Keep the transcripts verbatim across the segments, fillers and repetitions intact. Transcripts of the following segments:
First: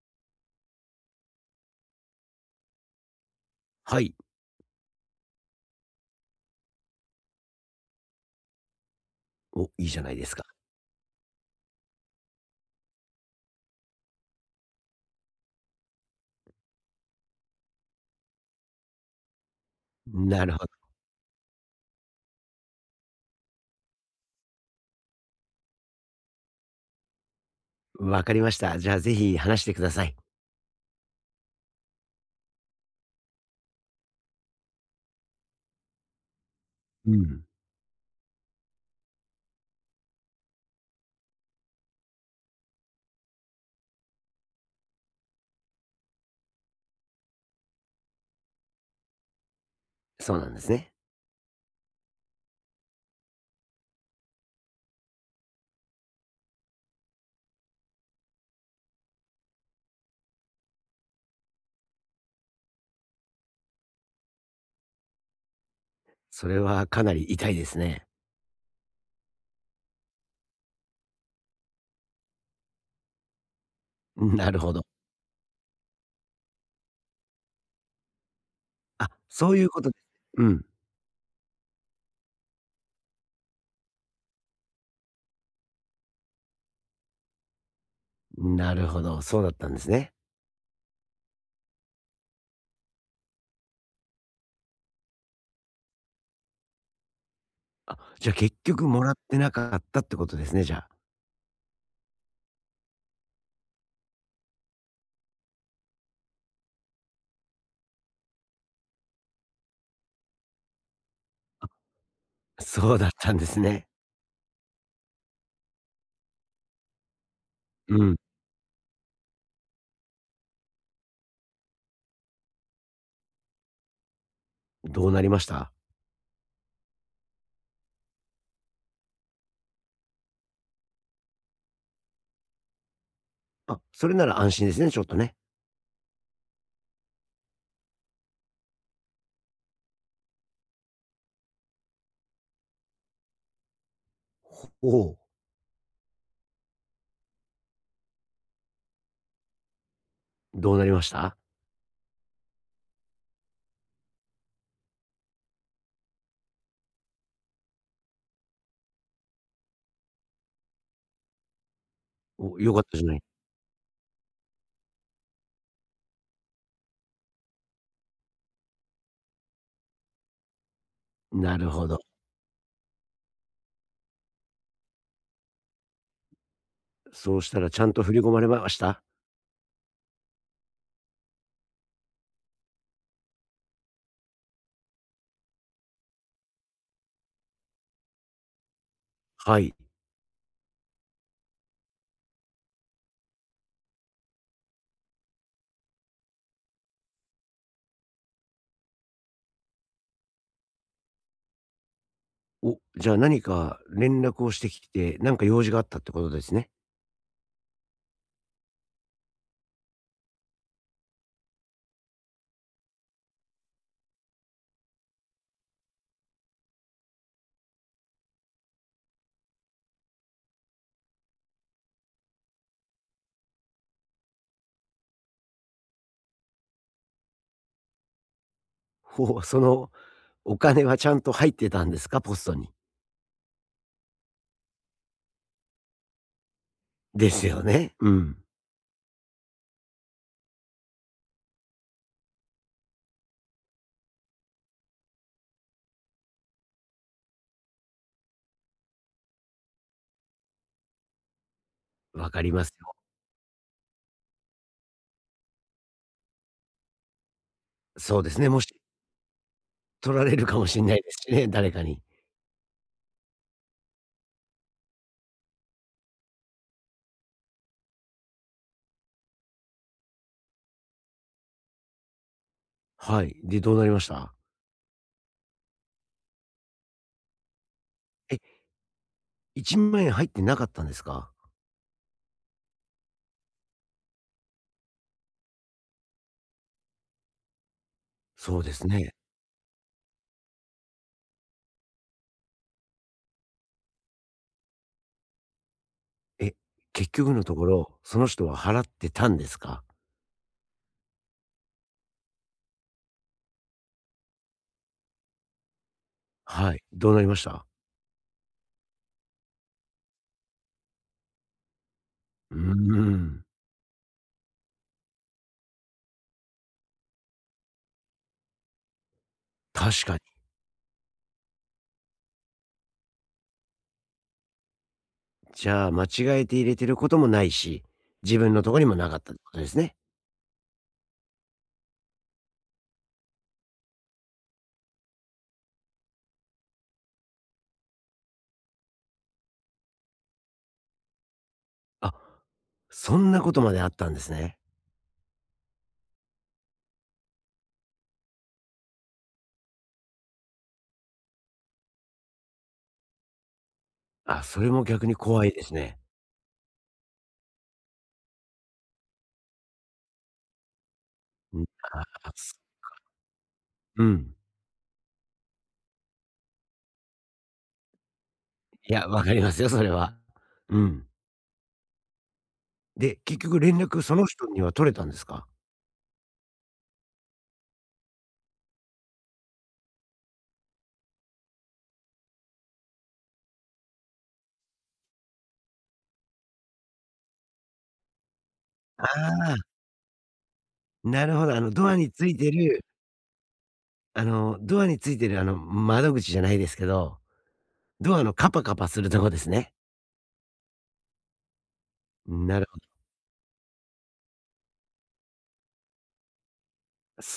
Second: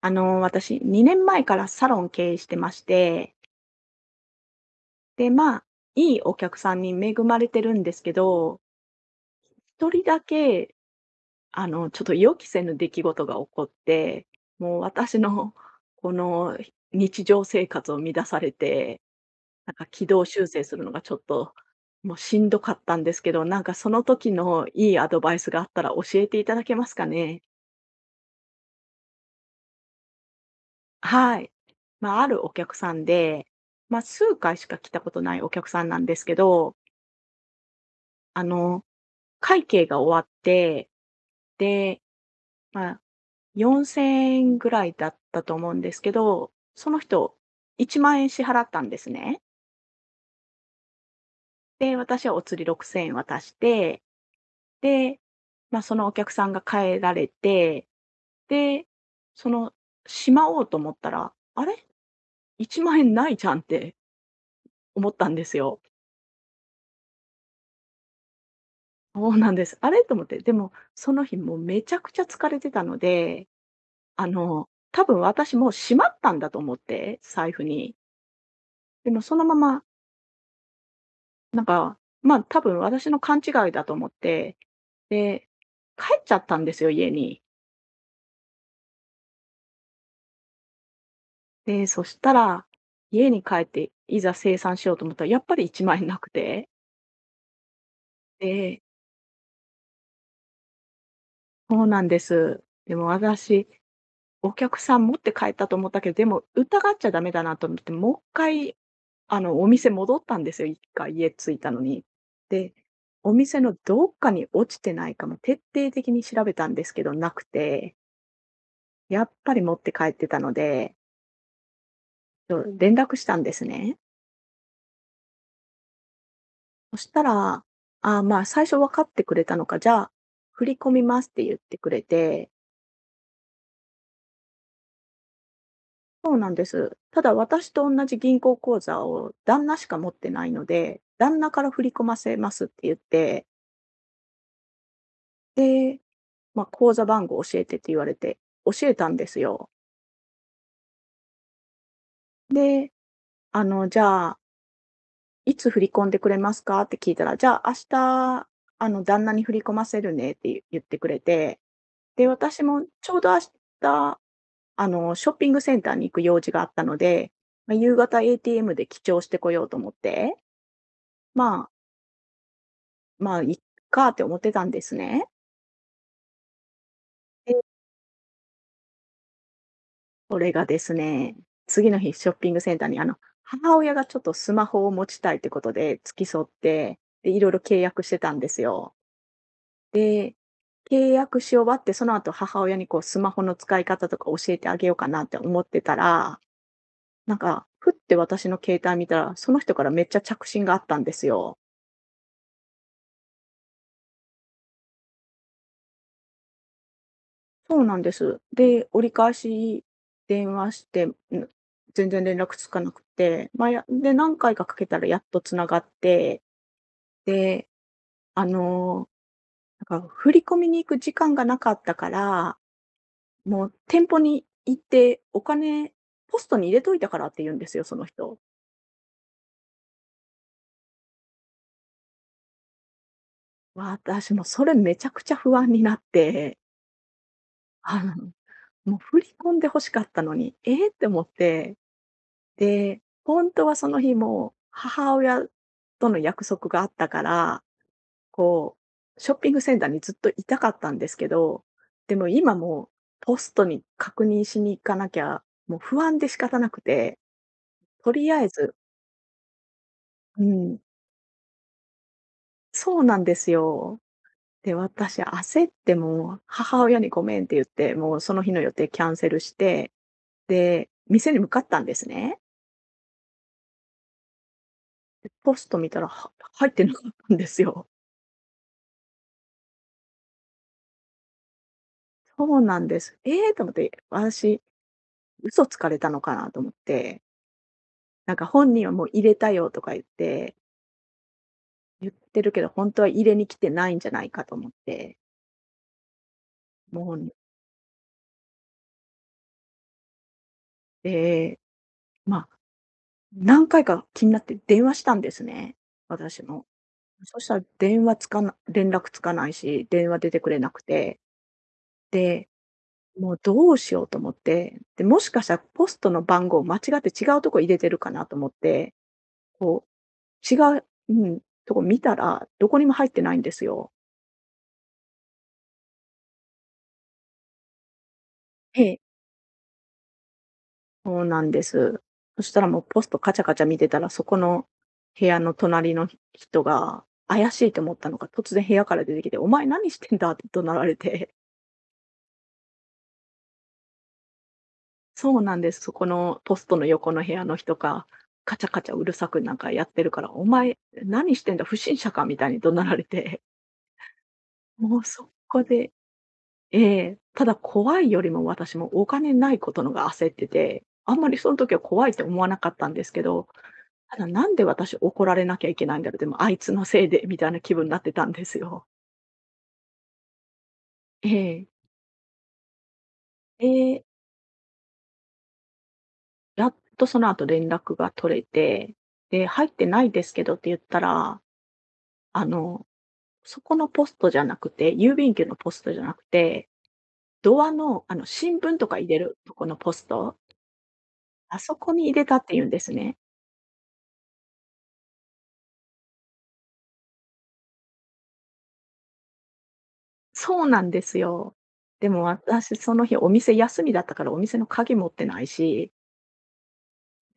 あの、私、にねんまえからサロン経営してまして、はい。で、まあ、いいお客さんに恵まれてるんですけど、お、いい一じゃ人ないだですか。け、あの、ちょっと予期せぬ出来事が起こって、もう私のこの日常生活を乱されて、なんか軌道修なるほ正すど。るのがちょっと、もうしんどかったんですけど、なんかその時のいいアドバイスがあったら教えていただけますかね？わかりました。じゃあぜひ話してください。はい。まあ、あるお客さんで、まあ、数回しか来たことないお客さんなんですけど、うん。あの、会計が終わって、で、まあ、よんせんえんぐらいだったと思うんですけど、その人いちまん円支払ったんですね。そうなんですね。で、私はお釣りろくせんえん渡して、で、まあ、そのお客さんが帰られて、で、その、しまおうと思ったら、あれ、いちまん円ないじゃんって思ったんですよ。それはかなり痛いですね。そうなんです。あれ？と思って、でも、その日もうめちゃくちゃ疲れてたので、あなるの、ほど。多分私もうしまったんだと思って、財布に。あ、でもそのそまういうこま、とです。うん。なんか、ま、あ多分私の勘違いだと思って、で、帰っちゃったんですよ、家に。なるほど、そうだったんですね。で、そしたら、家に帰って、いざ清算しようと思ったら、やっぱりいちまい円なくて。あ、じゃあ結で局もらってなかったってことですね、じゃあ。そうなんです。でも私お客さん持って帰ったと思ったけど、でも疑っちゃダメだなと思って、もう一回、あの、お店戻ったんですよ、いっかい家着いたのに。で、そうだっおたんです店のね。どっかに落ちてないかも徹底的に調べたんですけど、なくうて、ん。やっぱり持って帰ってたので、ちょっと連絡したんですね。どうなりました？そしたら、あーまあ、最初分かってくれたのか、じゃあ、振り込みますって言ってくれて、あ、それなら安心ですね、ちょっとね。そうなんです。ただ私とおんなじ銀行口座を旦那しか持ってないので、旦那から振り込ませますって言って、おお、で、まあ、口座番号教えてって言われて、教えたんですよ。どうなりました？で、あの、じゃあ、いつ振り込んでくれますかって聞いたら、じゃあ明日、あの、旦那に振り込ませるねって言ってくれて、で、お、私よかっもたじゃちなょうい。ど明日、あの、ショッピングセンターに行く用事があったので、まあ、夕方 エーティーエム で記帳してこようと思って、なまるほど。まあ、いっかって思ってたんですね。そうしたえらちゃんと振り込まれました？それがですね、次の日ショッピングセンターに、あの、母親がちょっとスマホを持ちたいってことで付き添って、で、いろいろ契約してたんですよ。はい。で、契約し終わって、その後母親にこうスマホの使い方とか教えてあげようかなって思ってたら、なんか、ふって私の携帯見たら、その人からめっちゃ着信があったんですよ。お、じゃあ何か連絡をしてきて、なんか用事があったってことですね。そうなんです。で、折り返し電話して、ん、全然連絡つかなくて、まあ、やで、何回かかけたらやっと繋がって、で、あの、なんか振り込みに行く時間がなかったから、もう店舗に行ってお金ポストに入れといたからって言うんですよ、その人。ほう、その、お金はちゃんと入ってたんですか？ポストに。私もそれめちゃくちゃ不安になって、ですよね。あうの、ん。もう振り込んで欲しかったのに、ええって思って。で、本当はその日も母親との約束があったから、こう、ショッピングセンターにずっといたかったんですけど、でもわかり今ますもう、よ。ポストに確認しに行かなきゃ、もう不安で仕方なくて、とそうでりすあえね、もずし取られうるかもしん、れないですしね、誰かに。そうなんですよ。で、私焦ってもう、母親にごめんって言って、もうその日の予定キャンセルして、で、店に向かったんですね。はい。で、どうなりました？で、ポスト見たら、は入ってなかったんですよ。え、いちまん円入ってなかったんですか？そうなんです。ええと思って、私、嘘つかれたのかなと思って、なんかそう本で人すはもうね。入れたよとか言って、言ってるけど、本当は入れに来てないんじゃないかと思って、え、結もう、局のところ、その人は払ってたんですか？で、まあ、何回か気になって電話したんですね、私も。はい。どうなりまそししたらた？電話つかな連絡つかないし、電話出てくれなくて、で、うーもうん、どうしようと思って、で、もしかしたらポストの番号間違って違うとこ入れてるかなと思って、こ確かに。う違ううん、とこ見たら、どこにも入ってないんですよ。じゃあ、間違えて入れてることもないし、自分のとこえにもえ。なかったってことですね。そうなんです。そしたらもうポストカチャカチャ見てたら、そこの部屋の隣の人が、怪しいと思ったのか、突然部屋から出てきて、お前何してんだって怒鳴られて、あ、そんなことまであったんですね。そうなんです。そこのポストの横の部屋の人が、カチャカチャうるさくなんかやってるから、お前何してんだ、不審者かみたいに怒鳴られて、あ、それももう逆にそ怖いこですでね。ええ、ただ怖いよりも私もお金ないことのが焦ってて、あんまりそのうん、時はあ怖いってあ、思わなす、かったんですけど、うただん。なんで私怒られなきゃいけないんだろう、でもあいつのせいでみたいな気分になってたんですよ。いや、わかりますよ、それは。うん。ええ。で、結局連絡で、その人には取れたんですか？やっとその後連絡が取れて、で、入ってないですけどって言ったら、あの、そこのポストじゃなくて、郵便局のポストじゃなくて、ドアの、あの、新聞とかあ入れるとこあ、のポスト、なるほど。ああの、そドこアにに入れついたってて言うんでる、すね。あの、ドアについてる、あの、窓口じゃないですけど、ドアのカパカパするとこですね。そうなんですよ。でもなる私、ほそど。の日お店休みだったからお店の鍵持ってないし、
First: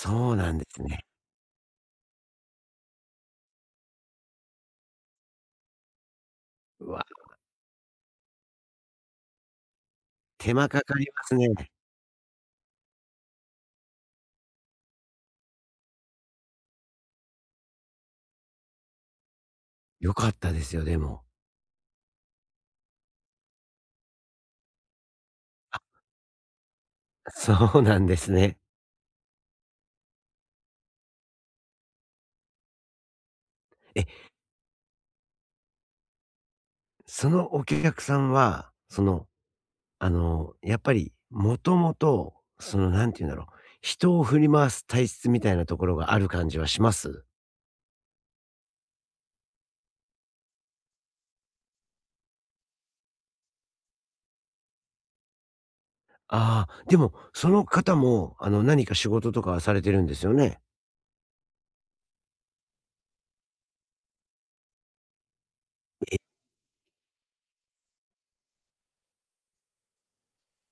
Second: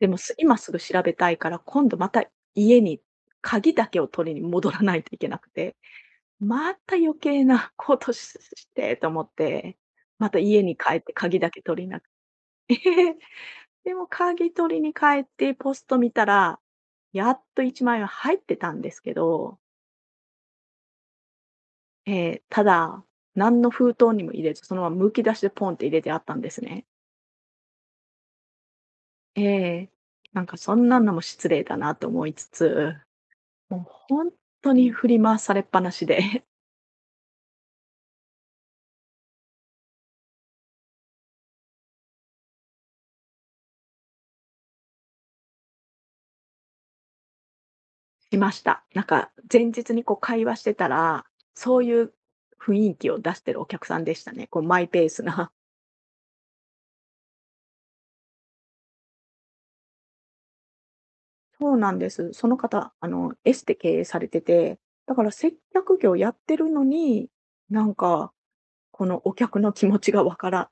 でも、すうな今んですぐす調ね。べたいから、今度また家に鍵だけを取りに戻らないといけなくて、まうたわ、余計なことししてと思って、また手家間にか帰かっりてます鍵ね。だけ取りなくて、でも鍵取りに帰ってポスト見たら、やっといちまいは入ってたんですけど、よかったですよ、でも。えーただ、何の封筒にも入れず、そのままむき出しでポンって入れてあったんですね。そうなんですね。ええ。なんかそんなのも失礼だなと思いつつ、もうえ、本当に振り回されっぱなしで そのお客さんは、その、あの、やっぱり、もともと、その、なんて言うんだろう、人を振り回す体質みたいなところがある感じはします？いました。なんか前日にこう会話してたら、そういう雰囲気を出してるお客さんでしたね。こうマイペースな。ああー、でも、その方も、あの、何か仕事とかはされてるんですよね？そうなんです。その方、あの、エステ経営されてて、だから接客業え、やってるのに、なんかこのお客の気持ちがわから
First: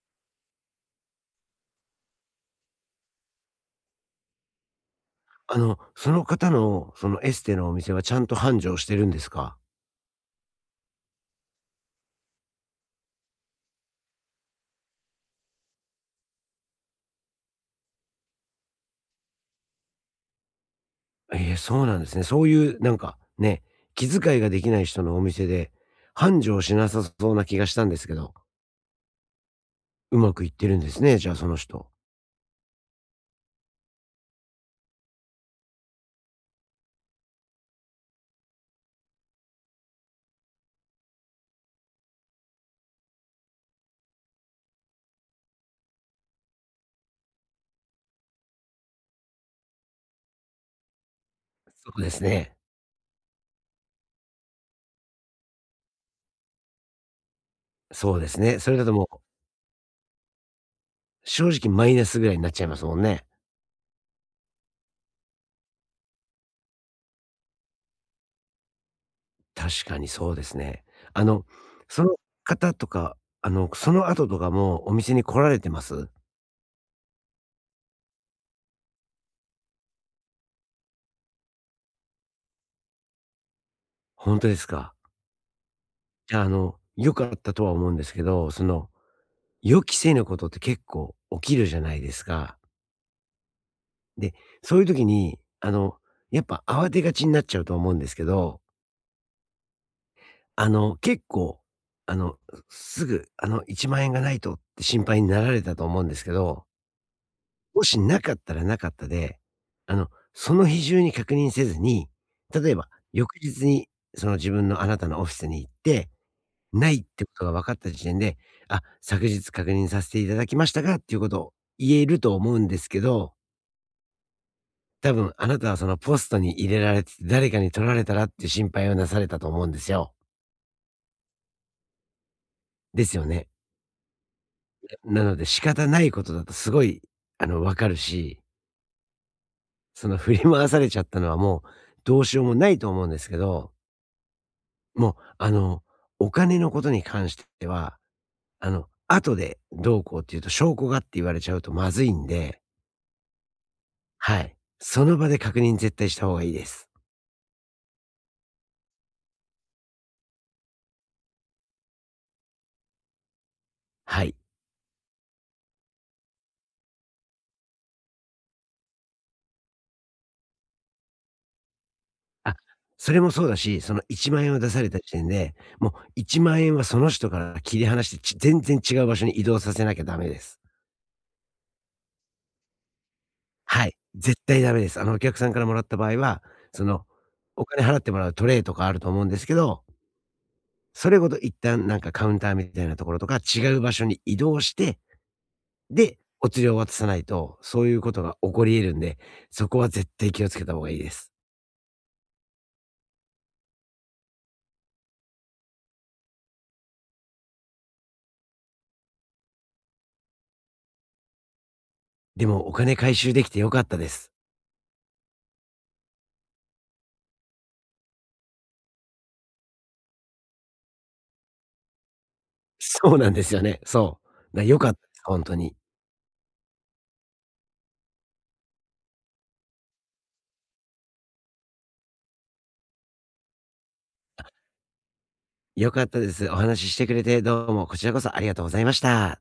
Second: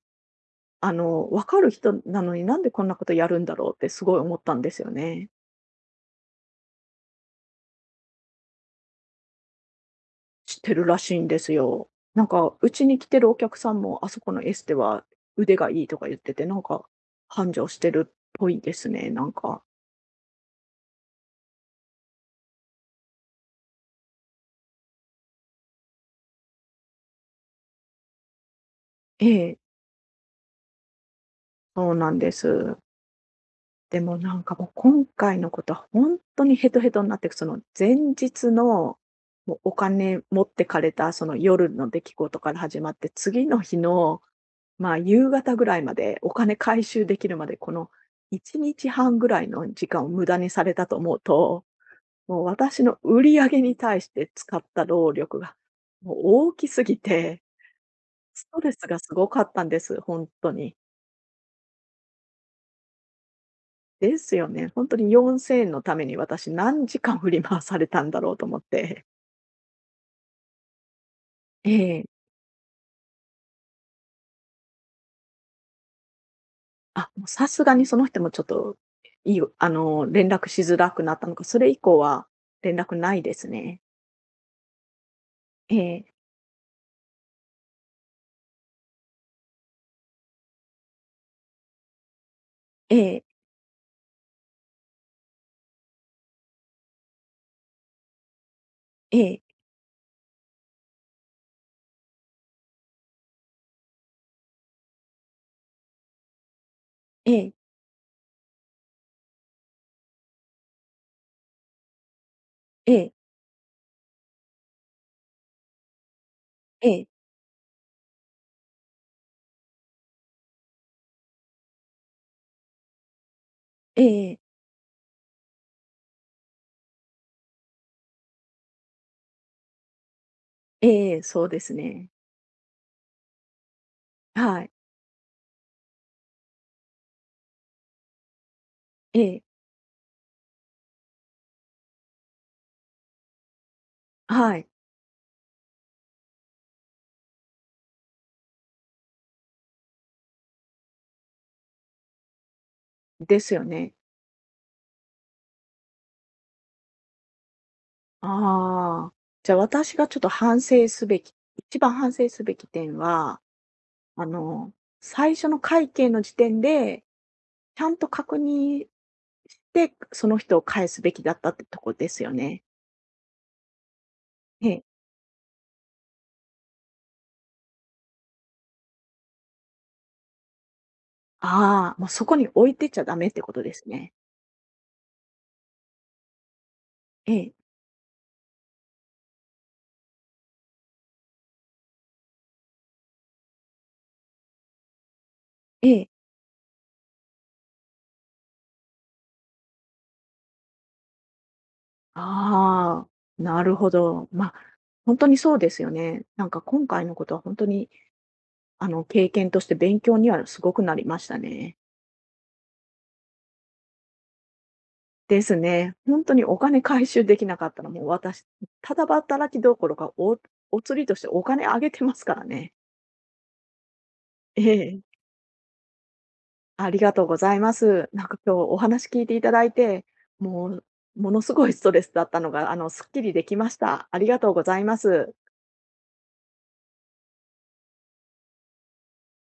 あの、わかる人なのに、なんでこんなことやるんだろうってすごい思ったんですよね。あの、その方の、そのエステのお店はちゃんと繁盛してるんですか？してるらしいんですよ。なんか、うちに来てるお客さんも、あそこのエステは腕がいいとか言ってて、なんか、繁盛してるっぽいですね、なんか。ええ、そうなんですね。そういう、なんか、ね、気遣いができない人のお店で、繁盛しなさそうな気がしたんですけど。ええ、うまくいってるんですね、じゃあ、その人。そうなんです。でもなんかもう今回のことは本当にヘトヘトになって、その前日の、もうお金持ってかれたその夜の出来事から始まって、次の日の、まあ、夕方ぐらいまで、お金回収できるまで、このいちにちはんぐらいの時間を無駄にされたと思うとそうですもうね。私の売り上げに対して使った労力が、もう大きすぎて、そうですスね。トそレスれだとがもすう、ごかったんです、本当に。正直マイナスぐらいになっちゃいますもんね。ですよね。本当によんせんえんのために私何時間振り回されたんだろうと思って。確かにそうですね。あの、ええ。その方とか、あの、その後とかもお店に来られてます？あ、もうさすがにその人もちょっと、いいよあの、連絡しづらくなったのか、それ以降は連絡ないですね。本当ですか。ええ、じゃあ、あの、良かったとは思うんですけど、その、予期せぬことって結構起きるじゃないですか。ええ、で、そういう時に、あの、やっぱ慌てがちになっちゃうと思うんですけど、ええ、あの、結構、あの、すぐ、あの、いちまん円がないとって心配になられたと思うんですけど、ええ、もしなかったらなかったで、あの、その日中に確認せずに、例えばええ、翌日にその自分のあなたのオフィスに行って、えないっえ、てことが分かった時点で、あ、昨日確認させていただきましたがっていうことを言えると思うんですけど、ええ、多分あなたはそのポストに入れられてて誰かに取られたらっていう心配をなされたと思うんですよ。ええ、そうですね。ですよね。はい。なので仕方ないことだとすごい、あの、わかるし、ええ、その振り回されちゃったのはもうどうしようもないと思うんですけど、はい。もう、あの、お金のことに関しては、あの、後でどうこうっていうと証拠がって言われちゃうとまずいんで、ですよね。はい。その場で確認絶対した方がいいです。ああ、じゃあ私がちょっと反省すべき、一番反省すべき点は、はあい。の、最初の会計の時点で、ちゃんと確認して、その人を返すべきだったってとこですよあ、ね。それもそうだし、そのいちまん円をえ出さえ。れた時点で、もういちまん円はその人から切り離して、ち全然違う場所に移動させなきゃダメです。ああ、もうそこに置いてっちゃダメってことではすい、ね。絶対ダメです。あの、お客さんからもらった場合は、その、ええ、お金払ってもらうトレイとかあると思うんですけど、それごと一旦なんかカウンターみたいなところとか、違う場所に移動して、ええ。で、お釣りを渡さないと、そういうことが起こり得るんで、そこは絶対気をつけた方がいいです。ああ、なるほど。ま、あ本当にそうですよね。なんか今回のことは本当に、あの、経験として勉強にはすごくなりましたね。でもお金回収できて良かったです。ですね。本当にお金回収できなかったら、もう私、ただ働きどころか、おお釣りとしてお金あげてますからね。そうなんですよね。そう。えな良かったえ。です、本当に。ありがとうございます。なんか今日お話聞いていただいて、もう、ものすごいストレスだったのが、あの、すっきりできました。ありがとうございます。良かったです。お話ししてくれて、どうもこちらこそありがとうございました。